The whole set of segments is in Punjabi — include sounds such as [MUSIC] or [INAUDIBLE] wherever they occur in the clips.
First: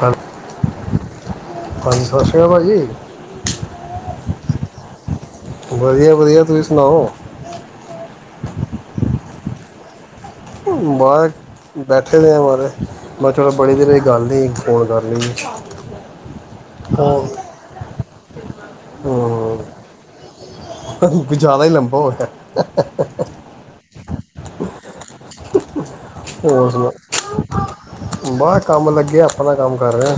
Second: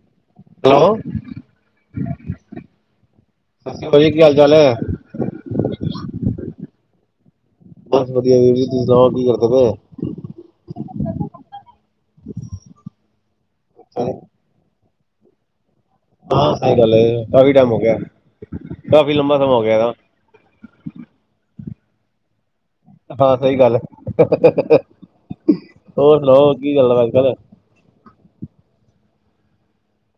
ਹਾਂ- ਲੋ ਹਾਂਜੀ ਸਤਿ ਸ਼੍ਰੀ ਅਕਾਲ ਭਾਜੀ ਸਤ੍ਰੀ ਜੀ ਕੀ ਹਾਲ ਚਾਲ ਹੈ ਵਧੀਆ ਵਧੀਆ ਤੁਸੀਂ ਸੁਣਾਓ ਬਸ ਵਧਆ ਵੀਰ ਜੀ ਤੁਸੀਂ ਸੁਣਾਓ ਕੀ ਕਰ [UNINTELLIGIBLE] ਕਿਵੇ ਬਸ ਚਲੋ ਬੜੀ ਦੀ ਪਏ ਗੱਲ ਐ ਫੋਨ ਕਰ। [UNINTELLIGIBLE] ਹਾਂ ਸਹੀ ਗੱਲ ਹੋਰ ਕਾਫੀ ਟਾਈਮ ਹੋਗਿਆ ਕਾਫੀ ਲੰਬਾ ਸਮਾਂ ਹੋ ਹਮ, ਗਿਆ। ਹੋਰ, ਹਾਂ ਸਹੀ ਗੱਲ ਹੈ। [UNINTELLIGIBLE] ਹੋਰ ਸੁਣਾਓ ਕੀ ਗੱਲ ਐ ਅੱਜਕਲ, ਬਾਹਰ ਕੰਮ ਲੱਗੇ ਆ ਆਪਣਾ ਕੰਮ ਕਰ ਰਿਹਾ ਆ।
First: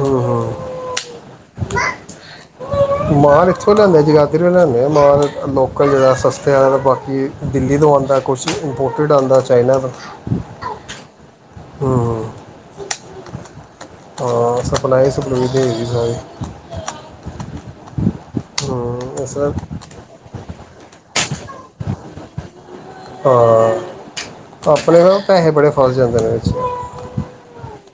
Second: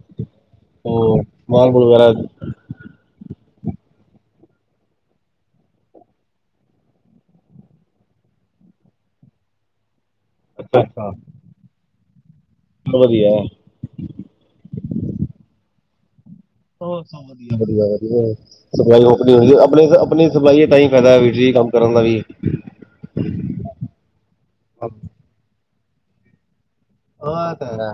ਹੂੰ ਹੂੰ ਮਾਨ ਕੁਲ ਵਰਾ, ਮਾਲ ਇੱਥੋਂ ਲਿਆਂਦੇ ਜਗਾਦਰੀ ਤੋਂ ਲਿਆਂਦੇ ਮਾਰ ਲੋਕਲ ਜਹੜਾ ਸਸਤੇ ਵਾਲ ਬਾਕੀ ਦਿੱਲੀ ਤੋਂ ਆਦਾ ਕੁਛ ਇੰਪੋਰਟਿਡ ਆਦਾ ਚਾਈਨਾ ਤੋਂ ਅੱਛਾ-ਅੱਛਾ, ਹੂੰ, ਵਧੀਆ, ਹਾਂ ਸਪਲਾਈ ਸੁਪਲਈ ਦੇ ਹੈਗੀ ਸਾਰੀ, ਹੋ ਸਭ ਵਧੀਆ-ਵਧੀਆ-ਵਧੀਆ, ਸਫਾਈ ਹੂੰ ਔਕਣੀ ਇਸ ਹੁੰਦੀ ਐ ਤਰ੍ਹਾਂ ਆਪਣੀ ਆਪਣੀ ਸਪਲਾਈ ਤਾਂ ਹੀ ਫਾਇਦਾ ਵੀ ਕੰਮ ਕਰਨ ਦਾ ਵੀ, ਹਾਂ ਹਾਂ ਆਪਣੇ ਪੈਸੇ ਬੜੇ ਫਸ ਜਾਂਦੇ ਨੇ ਵਿੱਚ, ਉਹ ਤਾਂ ਹੈ।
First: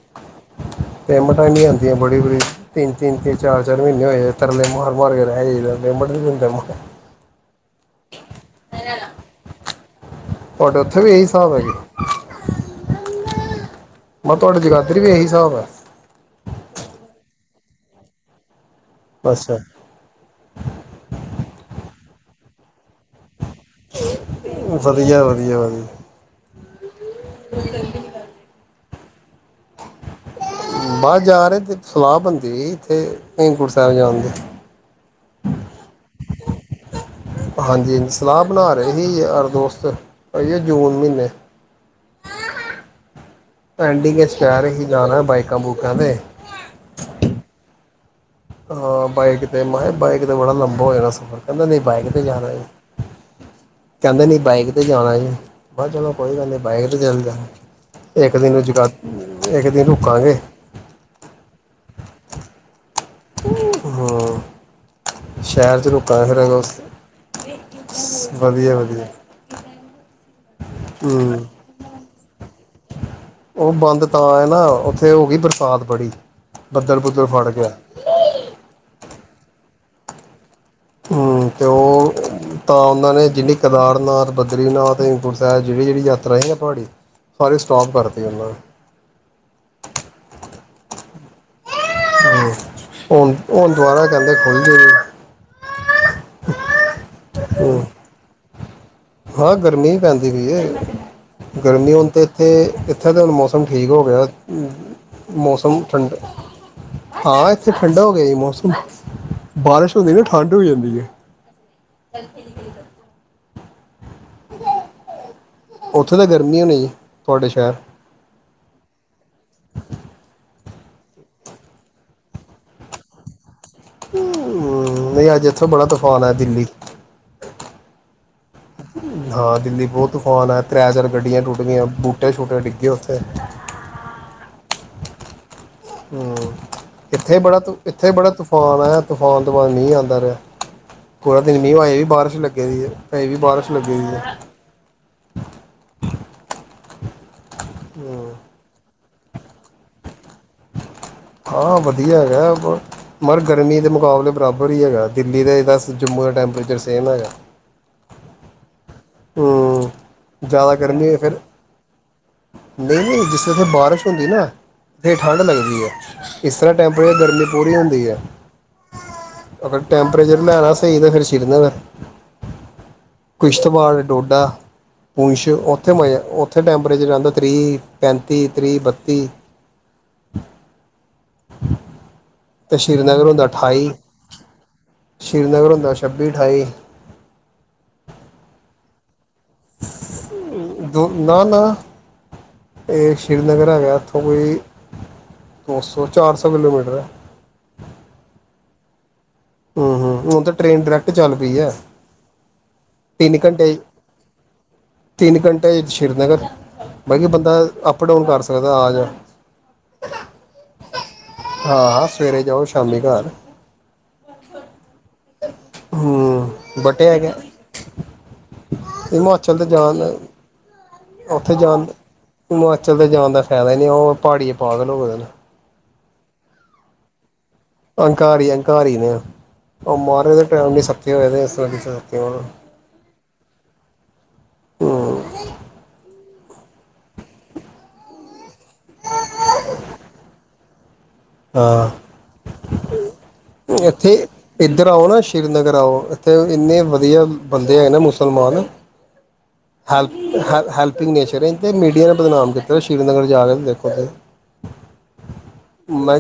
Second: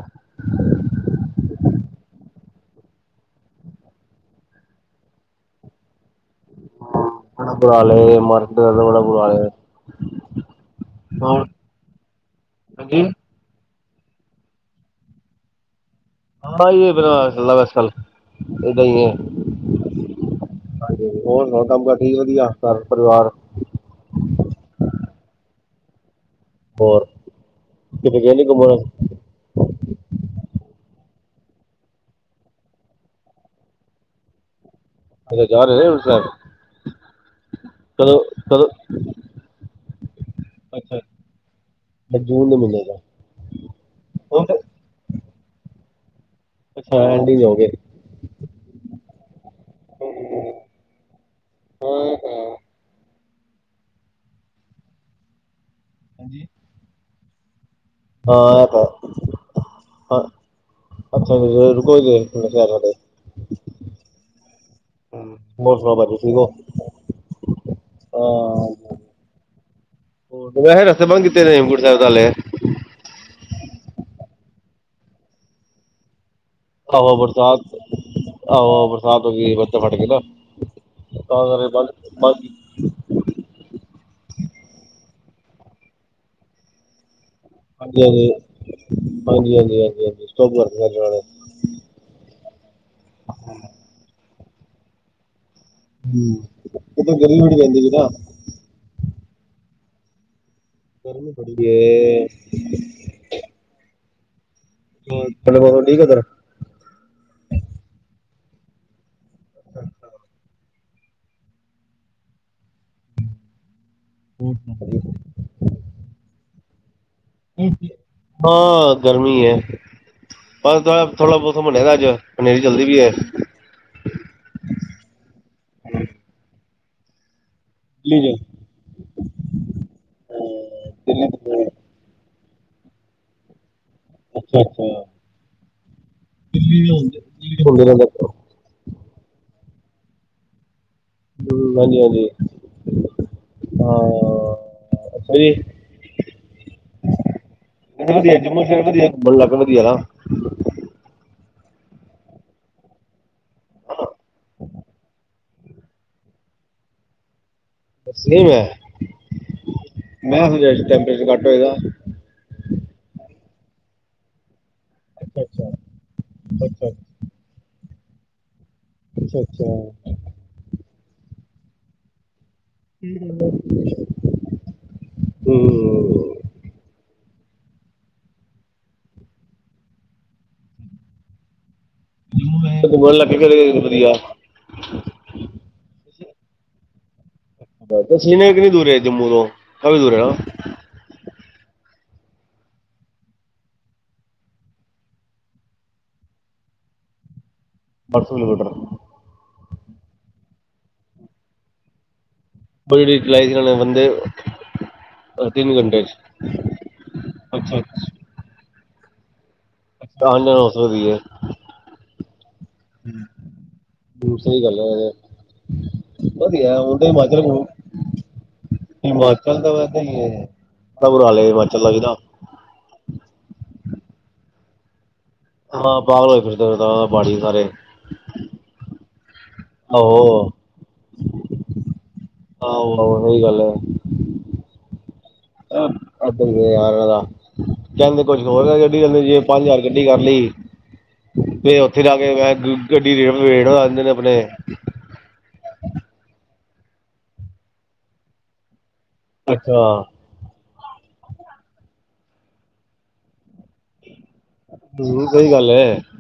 ਪੇਮੈਂਟਾਂ ਹੈਨੀ ਆਂਦੀਆਂ ਬੜੀ-ਬੜੀ ਤਿੰਨ-ਤਿੰਨ ਚਾਰ-ਚਾਰ ਮਹੀਨੇ ਹੋਏ ਤਰਲੇ ਮਾਰ ਮਾਰ ਕੇ ਰਹਿ ਪੇਮੈਂਟ ਨਹੀਂ ਦਿੰਦੇ। [UNINTELLIGIBLE] ਬੜਾ ਬੁਰਾ ਹਾਲ ਏ, ਤੁਹਾਡੇ ਉੱਥੇ ਵੀ ਇਹੀ ਹਿਸਾਬ ਹੈਗੇ। ਹਾਂਜੀ ਮੈਂ ਕਿਹਾ ਤੁਹਾਡੀ ਜਗਾਦਰੀ ਵੀ ਇਹੀ ਹਿਸਾਬ ਹੈ। ਹਾਂ ਬਸਸਲ, ਏਦਾਂ ਹੀ ਐ ਅੱਛਾ [UNINTELLIGIBLE] ਵਧੀਆ ਘਰ ਪਰਿਵਾਰ, ਵਧੀਆ-ਵਧੀਆ-ਵਧੀਆ, ਹੋਰ, [UNINTELLIGIBLE] ਬਾਹਦ ਜਾ ਰਹੇ ਸਲਾਹ ਬਣਦੀ ਐ ਇੱਥੇ ਹੇਮਕੁੰਟ ਸਾਹਿਬ ਜਾਣ ਦੀ, ਅੱਛਾ ਜਾ ਰਹੇ ਹਾਂਜੀ ਹਾਂਜੀ, ਸਲਾਹ ਕਦੋਂ-ਕਦੋਂ ਬਣਾ ਰਹੇ ਸੀ ਯਾਰ ਦੋਸਤ ਇਹ ਜੂਨ ਅੱਛਾ ਮਹੀਨੇ ਜੂਨ ਦੇ ਮਹੀਨੇ ਦਾ, ਪੈਂਡਿੰਗ ਚ ਕਹਿ ਰਹੇ ਸੀ ਜਾਣਾ ਬਾਈਕਾਂ ਬੁਕ ਕਹਿਦੇ, ਅੱਛਾ ਐਂਡਿੰਗ ਹੋ ਗਏ ਹਾਂ ਬਾਈਕ ਤੇ ਮਾਏ ਬਾਈਕ ਤੇ ਬੜਾ ਲੰਬਾ ਹੋ ਸਫ਼ਰ ਕਹਿੰਦਾ ਨਹੀਂ ਹਾਂ ਬਾਈਕ ਤੇ ਜਾਣਾ ਜ ਕਹਿੰਦੇ ਨੀ ਬਾਈਕ ਤੇ ਜਾਣਾ ਜ ਬਸ ਚਲੋ ਕੋਈ ਗੱਲ ਨੀ ਬਾਈਕ ਤੇ ਚੱਲ ਜਾ ਓਕੇ ਇੱਕ ਦਿਨ ਇਹ ਤਾਂ ਰੁਜਗਾ ਇੱਕ ਦਿਨ ਰੁਕਾਂਗੇ ਕੋਈ ਨਹੀਂ ਹੂੰ ਸ਼ਹਿਰ ਚ ਰੁਕ ਫਿਰ ਅ ਵਧੀਆ ਵਧੀਆ ਹੌਰ ਵੈਸੇ ਰਸਤੇ ਬੰਦ ਕਿਤੇ ਹੂੰ ਨੇ ਹਲੇ ਹੇਮਕੁੰਟ ਸਾਹਿਬ ਦੇ ਉਹ ਬੰਦ ਤਾਂ ਹੈ ਨਾ ਉੱਥੇ ਹੋ ਗਈ ਬਰਸਾਤ ਬੜੀ ਬੱਦਲ ਆਹੋ ਬੁੱਦਲ ਫੜ ਬਰਸਾਤ ਗਿਆ ਆਹੋ ਬ ਬਰਸਾਤ ਹੈ ਗਈ ਬਦਲ ਫਟ ਗਏ ਤਾਂ ਹਮ ਤੇ ਕਰੇ ਬੰਦ ਉਹ ਬੰਦ ਤਾਂ ਉਹਨਾਂ ਨੇ ਜਿੰਨੀ ਕੇਦਾਰਨਾਥ ਬਦਰੀਨਾਥ ਗੁਰ ਸਾ ਜਿਹੜੀਿਹੜ ਯਾਤਰਾ ਸੀਆਂ ਨਾ ਪਹਾੜੀ ਸਾਰੇ ਸਟੋਪ ਹਾਂਜੀ ਕਰਤੀ ਉਹਨਾਂ ਨੇ ਹਾਂਜੀ ਹਾਂਜੀ ਹਾਂਜੀ ਹਜੀ ਸਟੈਪ ਕਰਤੇ [UNINTELLIGIBLE] ਹਮ ਹੁਣ ਹੁਣ ਦੁਬਾਰਾ ਕਰਨਾ ਇਹ ਖੁਲਦੀ ਹਮ ਇਹ ਤਾਂ ਗਲੀ ਬੜੀ ਪਹਦੀ ਹੂੰ ਸੀ ਨਾ ਹਾਂ ਗਰਮੀ ਹੀ ਪੈਂਦੀ ਗਰਮੀ ਬੜੀ ਸੀ ਗਰਮੀ ਹੁਣ ਏ ਤੇ ਇੱਥੇ ਇੱਥੇ ਤਾਂ ਹੁਣ ਮੌਸਮ ਠੀਕ ਹੋ ਗਿਆ ਮੌਸਮ ਠੰਡਾ ਹਾਂ ਇੱਥੇ ਠੰਡਾ ਹੋ ਗਿਆ ਜੀ ਮੌਸਮ [UNINTELLIGIBLE] ਬਾਰਿਸ਼ ਹੁੰਦੀ ਨਾ ਠੰਡ ਹੋ ਜਾਂਦੀ ਹੈ [UNINTELLIGIBLE] [UNINTELLIGIBLE] ਉੱਥੇ ਤਾਂ ਗਰਮੀ ਹੋਣੀ ਜੀ ਤੁਹਾਡੇ ਸ਼ਹਿਰ ਹਾਂ ਗਰਮੀ ਹੈ ਪਰ ਥੋੜਾ ਬਹੁਤ ਮੰਨਿਆ ਦਾ ਅੱਜ ਹਨੇਰੀ ਚਲਦੀ ਵੀ ਹੈ ਹਮ, ਨਹੀਂ ਅੱਜ ਇੱਥੇ ਬੜਾ ਤੂਫਾਨ ਹੈ ਦਿੱਲੀ ਜੀ ਜੀ ਹਾਂ ਦਿੱਲੀ ਬਹੁਤ ਤੂਫਾਨ ਟੂਟੇ ਡਿੱਗਗੇ ਉੱਥੇ ਅੱਛਾ ਅੱਛਾ ਹਮ ਇੱਥੇ ਬੜਾ ਹੁੰਦੇ ਰਹਿੰਦਾ ਇੱਥੇ ਬੜਾ ਤੂਫਾਨ ਆਆ ਤੂਫਾਨ ਤੁਫਾਨ ਨਹੀਂ ਆਉਦਾ ਰਿਹਾ [UNINTELLIGIBLE] ਦਿਨ ਮੀ ਹਮ, ਅਜਂ ਹਾਂਜੀ ਵੀ ਹਾਂਜੀ ਬਾਰਿਸ਼ ਲੱਗੇ ਦੀ ਅਜਂ ਵੀ ਬਾਰਿਸ਼ ਲੱਗੀ ਹਾਂ ਦੀ ਹੈ ਅੱਛਾ ਜੀ ਵਧੀਆ ਜੰਮੂ ਸ਼ਹਿਰ ਵਧੀਆ ਮਨ ਲ ਕੇ ਵਧੀਆ ਨਾ ਹਾਂ, ਵਧੀਆ ਹੈਗਾ। ਮਗਰ ਗਰਮੀ ਦੇ ਮੁਕਾਬਲੇ ਬਰਾਬਰ ਹੀ ਹੈਗਾ। ਦਿੱਲੀ ਦੇ ਦਸ ਜਮੂ ਦਾ ਟੈਂਪਰੇਚਰ ਸੇਮ ਹੈਗਾ। ਬਸਲੀਮ ਹੈ। ਹੂੰ। ਮੈਂ ਸਮਝਿਆ ਜ਼ਿਆਦਾ ਗਰਮੀ ਹੈ ਟੈਂਪਰੇਚਰ ਫਿਰ ਘੱਟ ਹੋਏਗਾ ਨਹੀਂ-ਨਹੀਂ ਜਿਸੱਥੇ ਬਾਰਿਸ਼ ਹੁੰਦੀ ਨਾ। ਫੇਰ ਅੱਛਾ ਠੰਢ ਅੱਛਾ ਲੱਗਦੀ ਹੈ, ਇਸ ਤਰ੍ਹਾਂ ਅੱਛਾ ਟੈਂਪਰੇਚਰ ਗਰਮੀ ਪੂਰੀ ਹੁੰਦੀ ਹੈ। ਅੱਛਾ ਅੱਛਾ ਅਗਰ ਟੈਂਪਰੇਚਰ ਲੈਣਾ ਸਹੀ ਤਾਂ, ਫਿਰ [UNINTELLIGIBLE] ਕਿਸ਼ਤਵਾੜ, ਡੋਡਾ, ਪੁੰਛ ਉੱਥੇ ਮਜ਼ਾ ਉੱਥੇ ਟੈਂਪ ਚਦਾ ਤ੍ਰੀ- ਪੈਂਤੀ, ਤ੍ਰੀ, ਬੱਤੀ ਤੇ, ਹੂੰ ਬਣ ਸ਼੍ਰੀਨਗਰ ਲੱਗ ਹੁੰਦਾ ਅਠਾਈ ਵਧੀਆ ਸ੍ਰੀਨਗਰ ਹੁੰਦਾ ਛੱਬੀ, ਅਠਾਈ ਸ਼ੀਨਗਰ ਕਿੰਨੀ ਦੂਰ ਹੈ ਜੰਮੂ ਤੋਂ? ਕਾਵੀ ਦੂਰ ਹੈ, ਨਾ। ਨਾ-ਨਾ ਇਹ ਸ਼੍ਰੀਨਗਰ ਹੈਗਾ, ਇੱਥੋਂ ਕੋਈ ਦੋ ਸੌ, ਚਾਰ ਸੌ ਕਿਲੋਮੀਟਰ ਐ। [INAUDIBLE] ਹੁਣ ਤਾਂ, ਟ੍ਰੇਨ ਡਾਇਰੈਕਟ ਚੱਲ ਪਈ ਹੈ। ਉਹ ਜਿਹੜੀ ਤਿੰਨ ਚਲਾਈ ਸੀ ਇਹਨਾਂ ਨੇ ਬੰਦੇ ਘੰਟੇ-ਤਿੰਨ ਤਿੰਨ ਘੰਟੇ ਚ ਸ੍ਰੀਨਗਰ, ਬਾਤਬ ਬੰਦਾ ਅੱਛਾ ਅੱਪ- ਅੱਛਾ ਡਾਊਨ ਕਰ ਸਕਦਾ, ਆ ਜਾ ਆਣ ਜਾਣ ਹੋ ਸਕਦੀ ਹੈ ਹਾਂ-ਸਵੇਰੇ ਜਾਓ, ਸ਼ਾਮੀ ਘਰ ਹੂੰ, ਸਹੀ ਗੱਲ ਐ, ਤੇ ਹੂੰ ਵਧੀਆ। ਤਾਂ ਬਟੇ ਹੈਗੇ ਹਿਮਾਚਲ- ਹਿਮਾਚਲ ਹਿਮਚਲ ਤੇ ਤਾਂ ਵੈਸ ਜਾਣ ਹੀ ਬੜਾ ਬੁਰਾ ਹਾਲ ਹੈ ਉੱਥੇ ਜਾਣ ਹਿਮਾਚਲ ਦਾ ਵੀ ਨਾ ਹਿਮਾਚਲ ਦੇ ਜਾਣ ਦਾ ਫਾਇਦਾ ਹੀ ਨਹੀਂ, ਪਹਾੜੀ ਪਾਗਲ ਹੋਏ ਨੇ। ਹਾਂ ਪਾਗਲ ਹੋਏ ਫਿਰਦੇ ਬਾੜੀ ਅੰਹਕਾਰੀ -ਅੰਹਕਾਰੀ ਨੇ ਆਹੋ ਮਾਰੇ ਟਾਈਮ ਨੀ ਸ ਹੋਏ ਸ ਹੋ, ਆਹੋ ਆਹੋ ਸਹੀ ਗੱਲ ਹੈ ਹੂੰ ਯਾਰ ਕਹਿੰਦੇ ਕੁ ਹੋਰ ਗੱਡੀ ਜਾਂਦੇ ਜੇ ਪੰਜ- ਹਜ਼ਾਰ ਗੱਡੀ ਕਰ ਲਈ। ਫੇਰ ਹਾਂ ਉੱਥੇ ਜਾ ਕੇ ਮੈਂ ਗੱਡੀ ਰੇ ਵੇਟਦੇ ਨੇ ਇੱਥੇ ਆਪਣੇ ਇੱਧਰ ਆਓ ਨਾ ਸ਼੍ਰੀਨਗਰ ਆਓ ਇੱਥੇ ਇੰਨੇ ਵਧੀਆ ਬੰਦੇ ਹੈਗੇ ਨਾ, ਮੁਸਲਮਾਨ ਅੱਛਾ ਹੈਲਪਿੰਗ ਨੇਚਰ ਮੀਡੀਆ [UNINTELLIGIBLE] ਸ਼੍ਰੀਨਗਰ ਜਾ ਕੇ ਦੇਖੋ ਹਮ ਸਹੀ ਗੱਲ ਹੈ ਮੈ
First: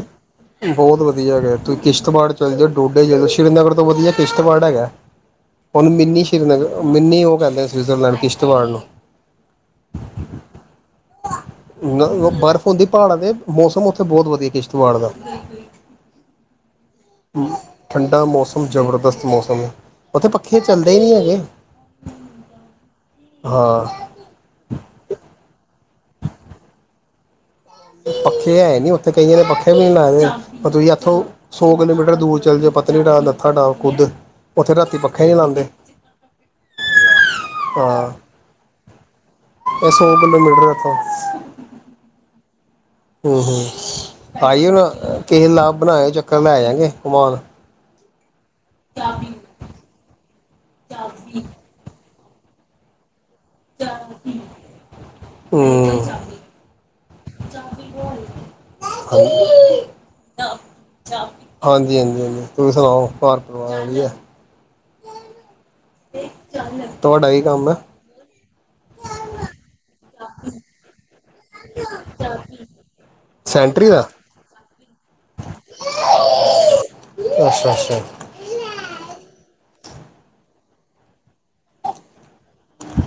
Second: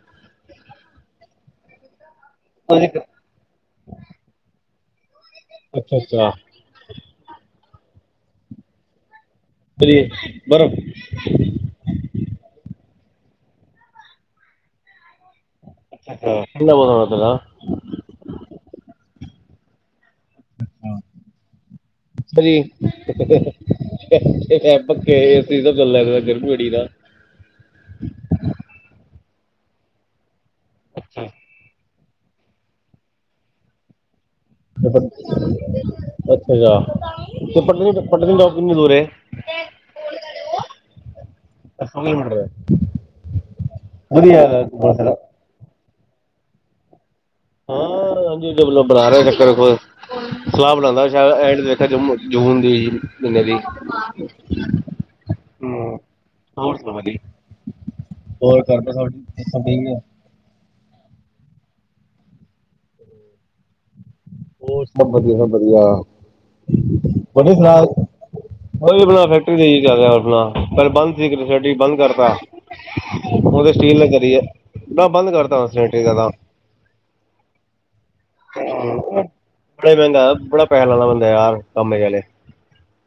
ਬਹੁਤ ਵਧੀਆ ਗਿਆ ਤੁਸੀਂ ਕਿਸ਼ਤਵਾੜ ਚੱਲ ਜਾਓ ਡੋਡੇ ਜਲਓ ਸ਼੍ਰੀਨਗਰ ਤੋਂ ਵਧੀਆ ਕਿਸ਼ਤਵਾੜ ਹੈਗਾ ਹੁਣ ਅੱਛਾ ਮਿੰਨੀ ਅੱਛਾ ਸ਼੍ਰੀਨਗਰ ਮਿੰਨੀ ਉਹ ਕਹਿੰਦੇ ਸਵਿਜ਼ਰਲੈਂਡ ਇਸ਼ਤਵਾੜਨ ਪ੍ਰਏ ਬਰ ਬਰਫ਼ ਹੁੰਦੀ ਪਹਾੜਾਂ ਦੇ ਮੌਸਮ ਉੱਥੇ ਬਹੁਤ ਵਧੀਆ ਕਿਸ਼ਤਵਾੜ ਦਾ ਅੱਛਾ ਅੱਛਾ ਠੰਡਾ ਮੌਸਮ ਜ਼ਬਰਦਸਤ ਮੌਸਮ ਹੈ ਉੱਥੇ ਪੱਖੇ ਚੱਲਦੇ ਹੀ ਨਹੀਂ ਹੈਗੇ ਹਾਂ ਪੱਕੇ ਚੱਲ ਗਰਭ ਬੜੀ ਦਾ ਪੱਖੇ ਹੈ ਨੀ ਉੱਥੇ ਕਈ ਦੇ ਪੱਖੇ ਵੀ ਨਹੀਂ ਲਾਏ ਦੇ ਤੁਸੀਂ ਇੱਥੋਂ ਅੱਛਾ ਸੌ ਕਿਲੋਮੀਟਰ ਦੂਰ ਚੱਲ ਜੇ ਪਤਨੀਟਾਪ ਨੱਥਾ ਟਾਪ ਕੁੱਦ ਅੱਛ ਅੱਛਾ ਪਟਨਾ ਹਾਂ ਸਾਹਿਬ ਕਿੰਨ ਦੂਰੇ ਇਹ ਸੌ ਕਿਲੋਮੀਟਰ ਹਮ ਹਮ ਆਈਓ ਨਾ ਬੜਾ ਸਾਰਾ ਕਿਸੇ ਲਾਭ ਬਣਾਇਓ ਚੱਕਰ ਲੈ ਜਾਗੇ ਘੁਮਾਣ ਹਾਂ ਹਾਂਜੀ ਵੋਂ ਬਣਾ ਰਿਹਾ ਚੱਕਰ ਕੋ ਸਲਾਹ ਬਣਾਉਂਦਾ ਹੈ ਐਂਡ ਦੇਖਿਆ ਜੰਮੂ ਜੁਨ ਦੀ ਮਹੀਨੇ ਦੀ ਹਾ ਹੂੰ [UNINTELLIGIBLE] ਹੋਰ ਕਰਦਾ ਹਾਂਜੀ ਤੁਹਾਡੀ ਹਾਂਜੀ ਹਾਂਜੀ ਹਾਂਜੀ ਤੁਸੀਂ ਸੁਣਾਓ ਘਰ ਪਰਿਵਾਰ ਵਧੀਆ ਹੋਰ ਸਭ ਵਧੀਆ ਸਭ ਵਧੀਆ ਤੁਹਾਡਾ ਕੀ ਕੰਮ ਹੈ [UNINTELLIGIBLE] ਫੈਕਟਰੀ ਦੇ ਉਣਾ ਕੱਲ ਬਦ ਸੀ ਕਸਟੀ ਬੰਦ ਕਰਤਾ ਉਹ ਤੇ ਸੈਂਟਰੀ ਸਟੀਲ ਦਾ ਨੇ ਕਰੀਏ ਨਾ ਬੰਦ ਕਰਦਾ [UNINTELLIGIBLE] ਅੱਛਾ-ਅੱਛਾ, ਬੜੇ ਮਹਿੰਗਾ ਬੜਾ ਪੈਸਾ ਲਾਦਾ ਬੰਦਾ ਯਾਰ ਕੰਮੇ ਵੇਲੇ,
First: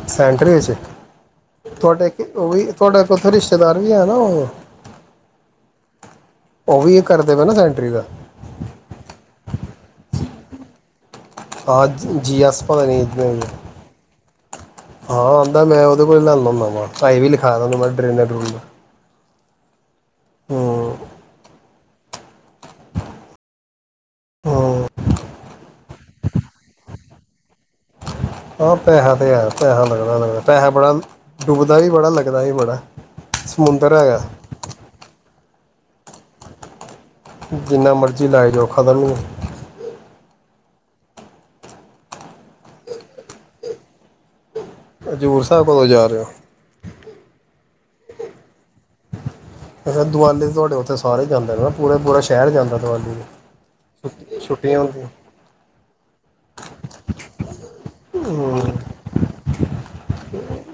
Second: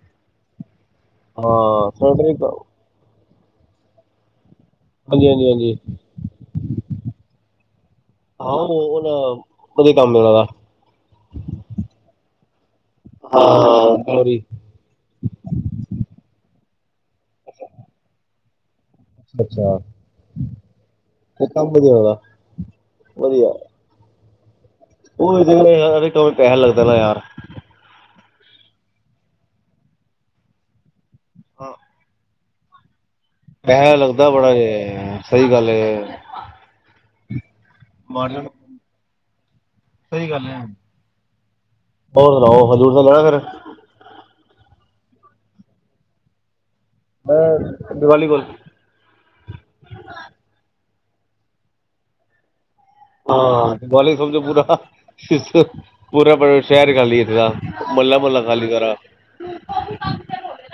ਸੈਂਟਰੀ ਵਿੱਚ ਹਾਂ ਤੁਹਾਡੇ ਸੈਨੇਟਰੀ ਉਹ ਵੀ ਤੁਹਾਡੇ ਉੱਥੇ ਰਿਸ਼ਤੇਦਾਰ ਵੀ ਹੈ ਨਾ ਉਹ ਹਾਂਜੀ-ਹਾਂਜੀ-ਹਾਂਜੀ, ਉਹ ਵੀ ਕਰਦੇ ਪਏ ਨਾ ਸੈਂਟਰੀ ਦਾ ਆਹ ਵਧੀਆ ਕੰਮ ਉਹਨਾਂ ਦਾ, ਜੀ ਐੱਸ, ਪਤਾ ਨੀ ਕਿਥੇ ਹੈਗੇ, ਹਾਂ ਸੋਰੀ ਹਾ ਆਦਾ ਮੈ ਔਦੇ ਕੋਲੋ ਲਿਆਨਾ ਹੁੰਦਾ, ਭਾਈ ਵੀ ਲਿਖਾ [UNINTELLIGIBLE] ਅੱਛਾ-ਅੱਛਾ, ਹੂੰ, ਕੰਮ ਵਧੀਆ-ਵਧੀਆ, ਹੂੰ [UNINTELLIGIBLE] ਪੈਸੇ ਲੱਗਦਾ ਨਾ ਯਾਰ ਆਹ ਪੈਸਾ ਤੇ ਹੈ ਪੈਸਾ ਲੱਗਣਾ ਲੱਗ ਪੈਸਾ ਬੜਾ ਡੁਬਦਾ ਵੀ ਬੜਾ ਲੱਗ ਗਦਾ ਹੀ ਬੜਾ, ਸਮੁੰਦਰ ਪੈਸ ਹੈਗਾ ਲੱਗਦਾ ਬੜਾ ਸਹੀ ਗੱਲ ਹੈ। [UNINTELLIGIBLE] ਜਿੰਨਾ ਮਰਜ਼ੀ ਲਾ ਜਾਓ ਖਤਮ ਨੀ, ਸਹੀ ਗੱਲ ਹੈ ਹੋਰ ਸੁਣਾਓ ਹਜ਼ੂਰ ਤੋਂ ਲਣਾ ਫੇਰ, ਹਜ਼ੂਰ ਸਾਹਿਬ ਕਦੋਂ ਜਾ ਰਹੇ ਹੋ? ਮੈਂ ਦੀਵਾਲੀ ਕੋਲ ਅੱਛਾ ਦਿਵਾਲੀ ਤੁਹਾਡੇ ਉੱਥੇ, ਸਾਰੇ ਜਾਂਦੇ ਨੇ ਪੂਰਾ-ਪੂਰਾ ਸ਼ਹਿਰ ਜਾਂਦਾ। ਦੀਵਾਲੀ ਹਾਂ ਤੇ ਸਮਝੋ ਪੂਰਾ-ਪੂਰਾ। ਛੁੱਟੀਆਂ ਹੁੰਦੀਆਂ ਸ਼ਹਿਰ ਖਾਲੀ ਇਥੇ ਦਾ ਮਹੱਲਾ ਮੁਹੱਲਾ ਹੂੰ ਖਾਲੀ ਸਾਰਾ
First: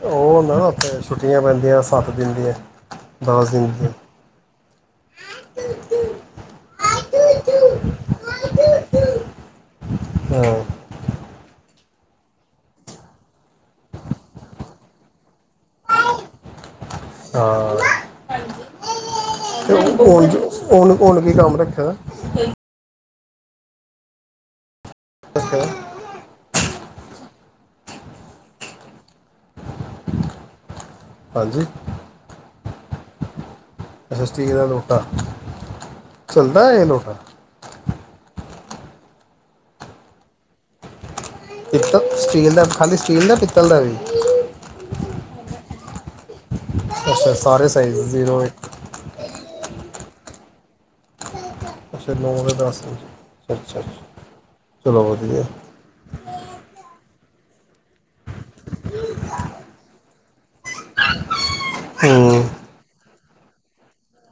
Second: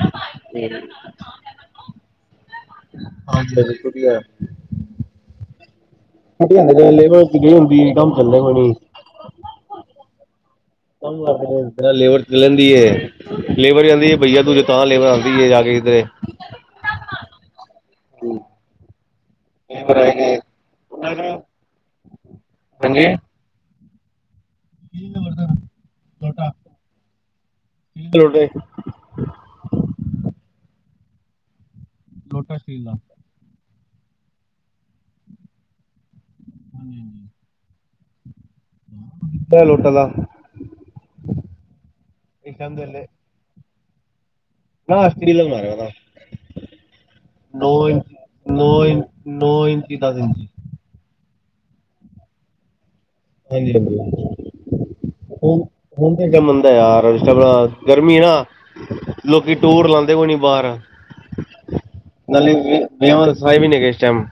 ਉਹ ਹੁੰਦਾ ਨਾ ਉੱਥੇ ਛੁੱਟੀਆਂ ਪੈਂਦੀਆਂ ਸੱਤ ਦਿਨ ਦੀਆਂ ਦਸ ਦਿਨ ਦੀਆਂ [UNINTELLIGIBLE] ਲੇਬਰ ਪੁਰੀ ਹੁੰਦੀ ਕੰਮ ਚੱਲੇਗਾ ਹੱਜੇ। ਹਾਂ ਕੰਮ ਮਤਲਬ ਲੇਬਰ ਚ ਲੈਂਦੀ ਲੇਬਰ ਕਹਿਦੀ ਐ ਬਈਆ ਤੂੰ ਜੇ ਤਾਂ ਲੇਬਰ ਆਂਦੀ ਹੈ ਜਾ ਕੇ ਕਿਧਰੇ ਹਾਂ, ਲੇਬਰ ਆਏਗੀ ਉਝ ਹੁਣ ਕੀ ਕੰਮ ਰੱਖੇ ਦਾ, ਹਾਂਜੀ ਅੱਛਾ, ਲੋਟਾ [UNINTELLIGIBLE] ਹਾਂਜੀ, ਲੋੋਟਸ ਲ ਅੱਛਾ ਸਟੀਲ ਦਾ ਲੋਟਾ ਚੱਲਦਾ ਇਹ ਲੋਟਾ ਲੋਟਲਾ ਪਿੱਤਲ ਸਟੀਲ ਦਾ ਖਾਲੀ ਸਟੀਲ ਦਾ ਪਿੱਤਲ ਦਾ ਵੀ [UNINTELLIGIBLE] ਅੱਛਾ ਸਾਰੇ ਨੌ ਸਾਈਜ਼ ਇੰਚ ਜ਼ੀਰੋ ਇੱਕ ਨੌ ਇੰਚ ਨੌ ਇੰਚੀ ਦਸ ਇੰਚੀ ਅੱਛਾ ਨੌ ਦਾ ਦਸ ਅੱਛਾ ਹ ਲ ਅੱਛਾ ਚਲੋ ਵਧੀਆ ਹੁਣ ਹੁਣ ਸਾਡਾ ਬੰਦਾ ਯਾਰ ਗਰਮੀ ਨਾ ਲੋਕੀ ਟੂਰ ਲਾਉਦੇ ਕੋਣੀ ਬਾਹਰ ਹਮ ਸਏ ਮਨੇ ਕਿਸ ਟਮ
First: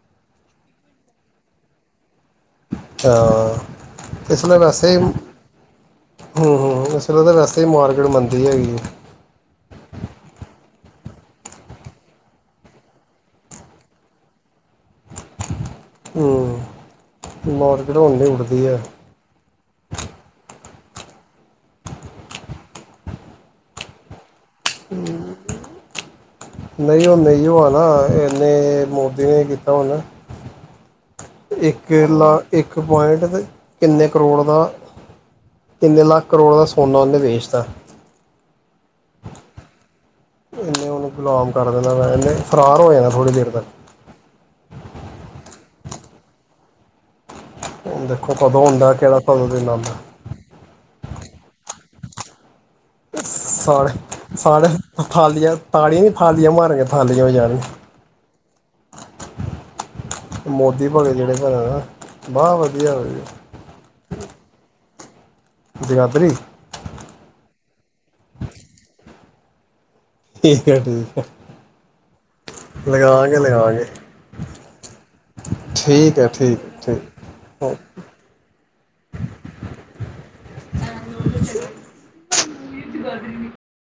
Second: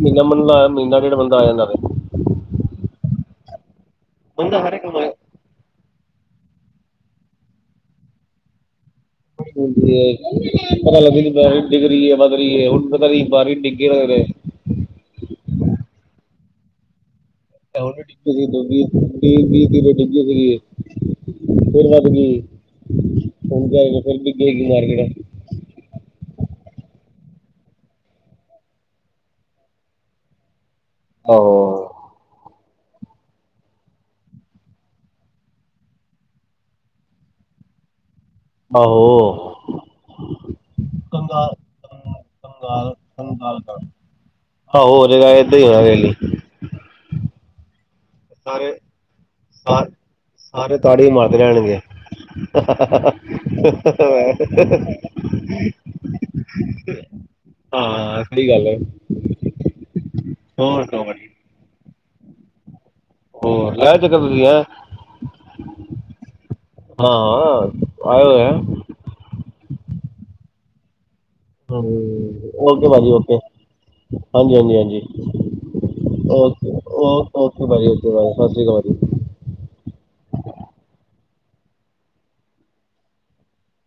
ਮਹੀਨਾਨ ਮਹੀਨਾ ਡੇਢ ਬੰਦਾ ਆ ਜਾਂਦਾ [UNINTELLIGIBLE] ਹਾਂ ਇਸ ਲਈ ਬੰਦਾ ਹਰ ਇੱਕ ਵੈਸੇ ਨੂੰ ਹਮ ਹਮ ਇਸਰ ਤਾਂ ਵੈਸੇ ਹੀ ਮਾਰਕੀਟ ਮੰਨਦੀ ਹੈਗੀ ਹੈ ਪਤਾੱ ਰ ਡਗਰੀਏ ਮ ਹੁਣ ਪਤਾ ਰ ਰ ਡ ਹ ਉਹਨ ਸੀ ਦ ਗ ਗ [UNINTELLIGIBLE] ਤੇ ਡਿੱਗੀ ਫ ਫਿਰ ਵ ਗ ਹ ਕੇ ਫਿਰ ਡਿਗੇਗੀ ਮਾਰਕਿਟ ਨਹੀਂ ਉਹ ਨਹੀਂ ਹੋ ਆ ਨਾ ਇਹਨੇ ਮੋਦੀ ਨੇ ਕੀਤਾ ਹਣ ਆਹੋ ਇੱਕਲਾ ਇੱਕ ਪੁਆਇੰਟ ਕਿੰਨੇ ਕਰੋੜ ਦਾ ਕਿੰਨੇ ਲੱਖ ਕਰੋੜ ਦਾ ਸੋਨਾ ਉਨੇ ਵੇਚਦਾ ਆਹੋ ਇਨੇ ਉਹਨੂੰ ਗੁਲਾਮ ਕੰਗਾਲ ਕਰ ਦੇਿੰਦਾ ਮੈਂ ਇਨੇ ਫਰਾਰ ਹੋ ਕੰਗਾਲ ਜਾਣਾ ਥੋੜ੍ਹੀ ਦੇਰ ਕੰਗਾਲ ਤੱਕ ਆਹੋ ਹੋ ਜਹੇਗਾ ਏਦਾਂ ਹੀ ਹੋ ਲਈ ਦੇਖੋ ਕਦੋਂ ਆੁੰਦਾ ਕਿਹੜਾ ਪਦੋਂ ਦੇਨ ਆਉਂਦਾ ਤੁਹਾਡੀ ਮਰਦ ਰੈਣਗੇ ਸਾ ਸਾ ਥਾਲੀਆਂ ਤੜੀਆਂ ਨੀ ਥਾਲੀਆਂ ਮਾਰੀਆਂ ਥਾਲੀਆਂ ਹੋ ਜਾਣੀਆਂ ਬੜੀ ਗੱਲ ਹੈ ਹੋਰ ਮੋਦੀ ਸੁਣਾਓ ਬਗ ਭਾਜੀ ਜਿਹੜੇ ਭਣੇ ਨਾ ਬਹੁ ਵਧੀ ਵਧੀਆ ਵਧੀਆ ਪ੍ਰਆ ਜਗਾਦਰੀ ਹਾਂ ਆਏ ਹੋਏ ਆ। ਠੀਕ ਐ, ਠੀਕ ਐ। ਹੂੰ, ਓਕੇ ਭਾਜੀ ਓਕੇ। ਲਗਾਵਾਂਗੇ ਹਾਂਜੀ ਹਾਂਜੀ ਹਾਂਜੀ ਠੀਕ ਹੈ ਠੀਕ ਓਕੇ ਹੈ ਓ ਠੀਕ ਓਕੇ ਭਾਜੀ ਓਕੇ ਬਾਏ ਸਤਿ ਸ਼੍ਰੀ ਅਕਾਲ ਜੀ। ਅੱਛ